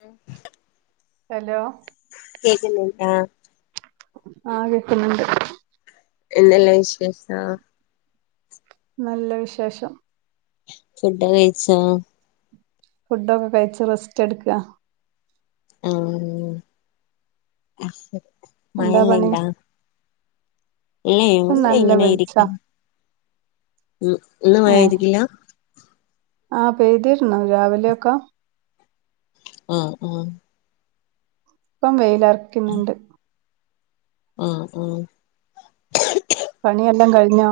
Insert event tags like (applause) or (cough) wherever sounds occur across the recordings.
ഉം ഹലോ കേക്കുന്ന് ഇണ്ട ആഹ് കേക്കുന്നുണ്ട് എന്തെല്ലാം വിശേഷം നല്ല വിശേഷം ഫുഡ് കഴിച്ചൊ ഫുഡൊക്കെ കഴിച്ചു റെസ്റ്റ് എടുക്കുക ആഹ് എന്താ പണി മയല്ലണ്ട ഇപ്പം അല്ലോ നല്ല ഇങ്ങനെ വെളിച്ചാ ഇരിക്കുന്ന് ഇന്ന് ഏഹ് മായപെയ്തിട്ടില്ല ആഹ് പെയ്തിരുന്നു രാവിലെയൊക്കെ ആഹ് ആഹ് ഇപ്പം വെയിലറക്ക്ന്ന്ണ്ട് ആഹ് ആഹ് പണിയെല്ലാം കഴിഞ്ഞോ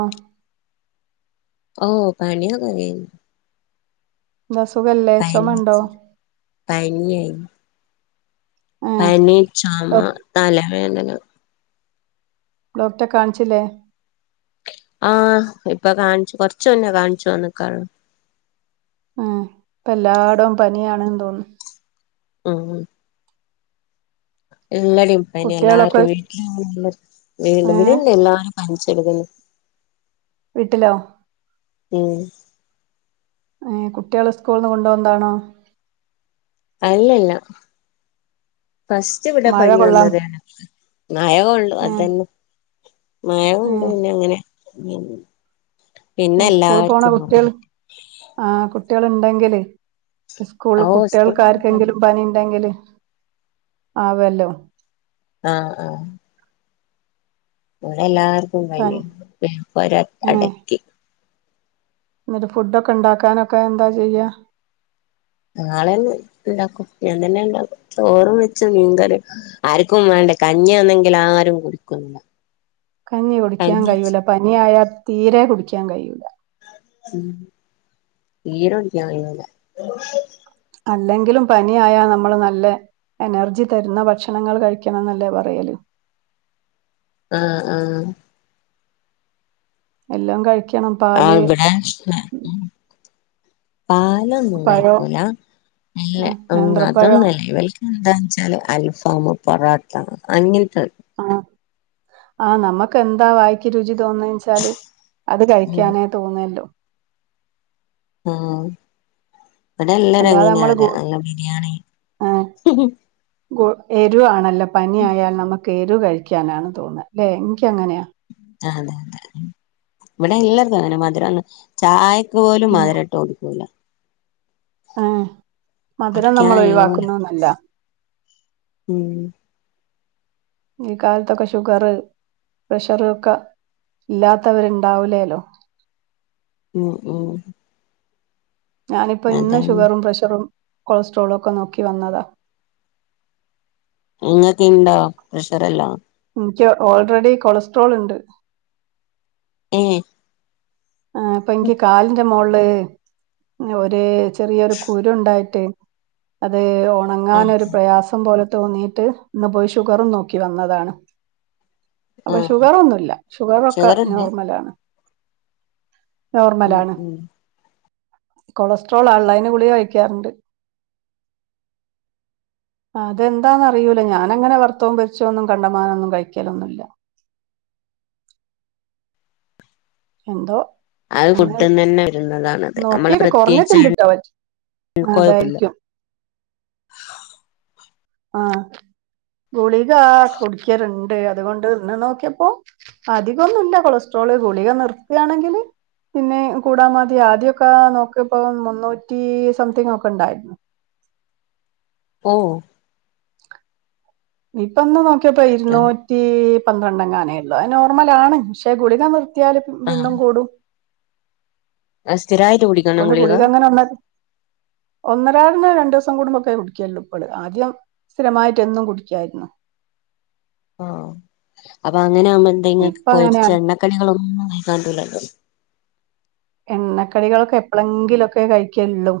ഓ പണിയൊക്കെ കഴിഞ്ഞി ന്താ സുഖല്ലേ പനി ചുമണ്ടോ പനിയായിനു ഏഹ് പനീ ചോമ തലവേദന ഡോക്ടറെ കാണിച്ചില്ലേ ആഹ് ഇപ്പൊ കാണിച്ചു കൊറച്ചു മുന്നെ കാണിച്ചു വന്ന്ക്കോള്ളൂ ആഹ് ഇപ്പെ എല്ലാടവും പനിയാണ്ന്ന് തോന്നുന്ന് ഉം എല്ലടയും പനിയാ കുട്ടികളൊക്കെ എല്ലർക്കും വീട്ടിലും (inaudible) ഏഹ് ഇവിടെണ്ട് എല്ലാരും പനിച്ചെട്ക്ക്ന്ന് വീട്ടിലോ ഉം ഏഹി കുട്യാൾ സ്കൂൾന്ന് കൊണ്ടുവന്നതാണോ അല്ല അല്ല ഫസ് റ്റ് ഇവിടെ മഴ പനി കൊള്ളാം വന്നത് എനക്ക് മഴ കൊള്ളും ഏഹ് അതെന്നെ മഴകൊണ്ട് ഏഹ് പിന്നെ അങ്ങനെ പിന്നെ സ്കൂൾ പോണ എല്ലാർക്കും അങ്ങോട്ട് കുട്യൾ ആഹ് കുട്യൾണ്ടെങ്കില് സ്കൂൾൽ ഓ സ്കൂൾ പോയിട്ടാണ് കുട്യാൾക്കാർക്കെങ്കിലും പനിണ്ടെങ്കില് ആവല്ലോ ആഹ് ആഹ് ഇവടെ എല്ലാർക്കും പനി പനിയ പോര അടക്കി ന്ന്ട്ട് ഫുഡൊക്കെ ഉണ്ടാക്കാനൊക്കെ എന്താ ചെയ്യ നാളെന്നെ ഇണ്ടാക്കും ഞാൻ തന്നെ ഇണ്ടാക്കും ചോറും വെച്ച് മീൻകറിയും ആര്ക്കും വേണ്ട കഞ്ഞിയാന്നെങ്കിൽ ആരും കുടിക്കുന്നുല്ല കഞ്ഞി കുടിക്കാൻ കഴിയൂല പനിയായാ തീരെ കുടിക്കാൻ കഴിയൂല ഉം തീരേകുടിക്കാൻ കയിയൂല അല്ലെങ്കിലും പനിയായാ നമ്മള് നല്ലെ എനർജി തരുന്ന ഭക്ഷണങ്ങൾ കഴിക്കണം എന്നല്ലേ പറയല് ആഹ് ആഹ് എല്ലോം കഴിക്കി ആഹ് ഇബടെ പാലൊന്നും പഴം കയിക്കൂല നല്ലെ ആഹ് ഉം നേന്ത്രപ്പഴം അതൊന്നുഅല്ല ഇവൽ എന്താന്ന് വെച്ചാല് അൽഫാം പൊറാട്ട അങ്ങന ത്തത് ആഹ് ആ നമ്മക്കെന്താ വായിക്ക് രുചി തോന്നെച്ചാല് അത് ഉം കഴിക്കാനേ തോന്നല്ലോ ഉം ഇവിടെല്ലരും അല്ലാതെ അങ്ങനെയാ നമ്മള് ഗു പറയാ നല്ല ബിരിയാണി പ്പൊ എരുവാണല്ലോ പനിയായാ നമ്മക്ക് എരുകഴിക്കാനാണ് തോന്ന ല്ലെ ഇനിക്കങ്ങനെയാ ആഹ് അതെ അതെ ഇവിടെ എല്ലാർക്കും അങ്ങനെ മധുരാണ് ചായ ക്ക് പോലും ഉം മധിരട്ട് കുടിക്കൂല ആഹ് മധുരം കുടിക്കാൻ ഞമ്മള് കയ്യൂല ഒഴിവാക്കുന്നത് നല്ലതാ ഉം ഈ കാലത്തൊക്കെ ഷുഗർ പ്രഷർ ഒക്ക ഇല്ലാത്തവരുണ്ടാവലേല്ലോ ഉം ഉം ഞാനിപ്പോ ഇന്ന് അതാണ് ഷുഗറും പ്രഷറും കൊളസ്ട്രോളും ഒക്കെ നോക്കി വന്നതാ ഇങ്ങക്കിണ്ടോ പ്രഷറെല്ലോം ഇനിക്ക് ഓൾറെഡി കൊളസ്ട്രോൾണ്ട് ഏഹ് ആഹ് ഇപ്പൊ എനിക്ക് കാലിന്റെ മോള് ഒരു ചെറിയൊരു കുരുണ്ടായിട്ട് അത് ഒ ഉണങ്ങാന് ആഹ് ഒരു പ്രയാസം പോലെ തോന്നീയിട്ട് ഇന്ന് പോയി ഷുഗറും നോക്കി വന്നതാണ് അപ്പൊ ആഹ് ഷുഗർൊന്നുല്ല ഷുഗറൊക്കെ ഷുഗറുണ്ട് നോർമലാണ് ഉം നോർമലാണ് ഉം കൊളസ്ട്രോൾ ഉള്ളതിന് ഗുളിക കഴിക്കാറുണ്ട് അം ആഹ് അതെന്താന്ന അറിയുല ഞാന അങ്ങനെ വർത്തവും പരിച്ചോ ഒന്നും കണ്ടമാനൊന്നും കഴിക്കലൊന്നുല്ല എന്തോ അത് അങ്ങെ ഫുഡ്ന്നന്നെ വരുന്നതാണത് നമ്മള് നോക്കീട്ട് പ്രത്യേകിച്ച് കുറഞ്ഞിട്ടുണ്ട്ട്ടോ (unintelligible) കൊഴപ്പില്ല അതായിരിക്കും ആഹ് അ ഗുളിക കുടിക്കലുണ്ട് അതുകൊണ്ട് ഇന്ന് നോക്കിയപ്പോ അധികമൊന്നും ഇല്ല കൊളസ്ട്രോള് ഗുളിക നിർത്താണെങ്കില് പിന്നെ കൂടാൽ മതി ആദ്യൊക്കെ നോക്കിയപ്പോ മുന്നൂറ്റി സംതിങ് ഒക്കെ ഉണ്ടായിരുന്നു ഓ ഇപ്പൊന്ന് നോക്കിയപ്പോ ഇരുന്നൂറ്റി പന്ത്രണ്ടൊനേ ഉള്ളു അത് നോർമലാണ് പക്ഷേ ഗുളിക നിർ ത്തിയാൽ വീണ്ടും കൂടും ആ സ്ഥിരയിറ്റ് കു കൊണ്ട് ഗളിക അങ്ങനെ ഒന്ന് ഒന്നരായിടന രണ്ടു ദിവസം കൂടുമ്പോൊക്കെ കുടിക്കല്ലോ ഇപ്പള് ആദ്യം സ്ഥിരമായിട്ട് എന്നും കുടിക്കായിരുന്നു (inaudible) ആഹ് അപ്പൊ അങ്ങനെകുമ്പോഎന്തെൊ ഇപ്പ പൊരിച്ച അങ്ങനെയാണ് എണ്ണക്കടികളൊന്നുംക്കായിക്കാൻ പറ്റുല്ലല്ലോ എണ്ണക്കടികളൊക്കെ എപ്പോഴെങ്കിലൊക്കെ കഴിക്കുള്ളൂ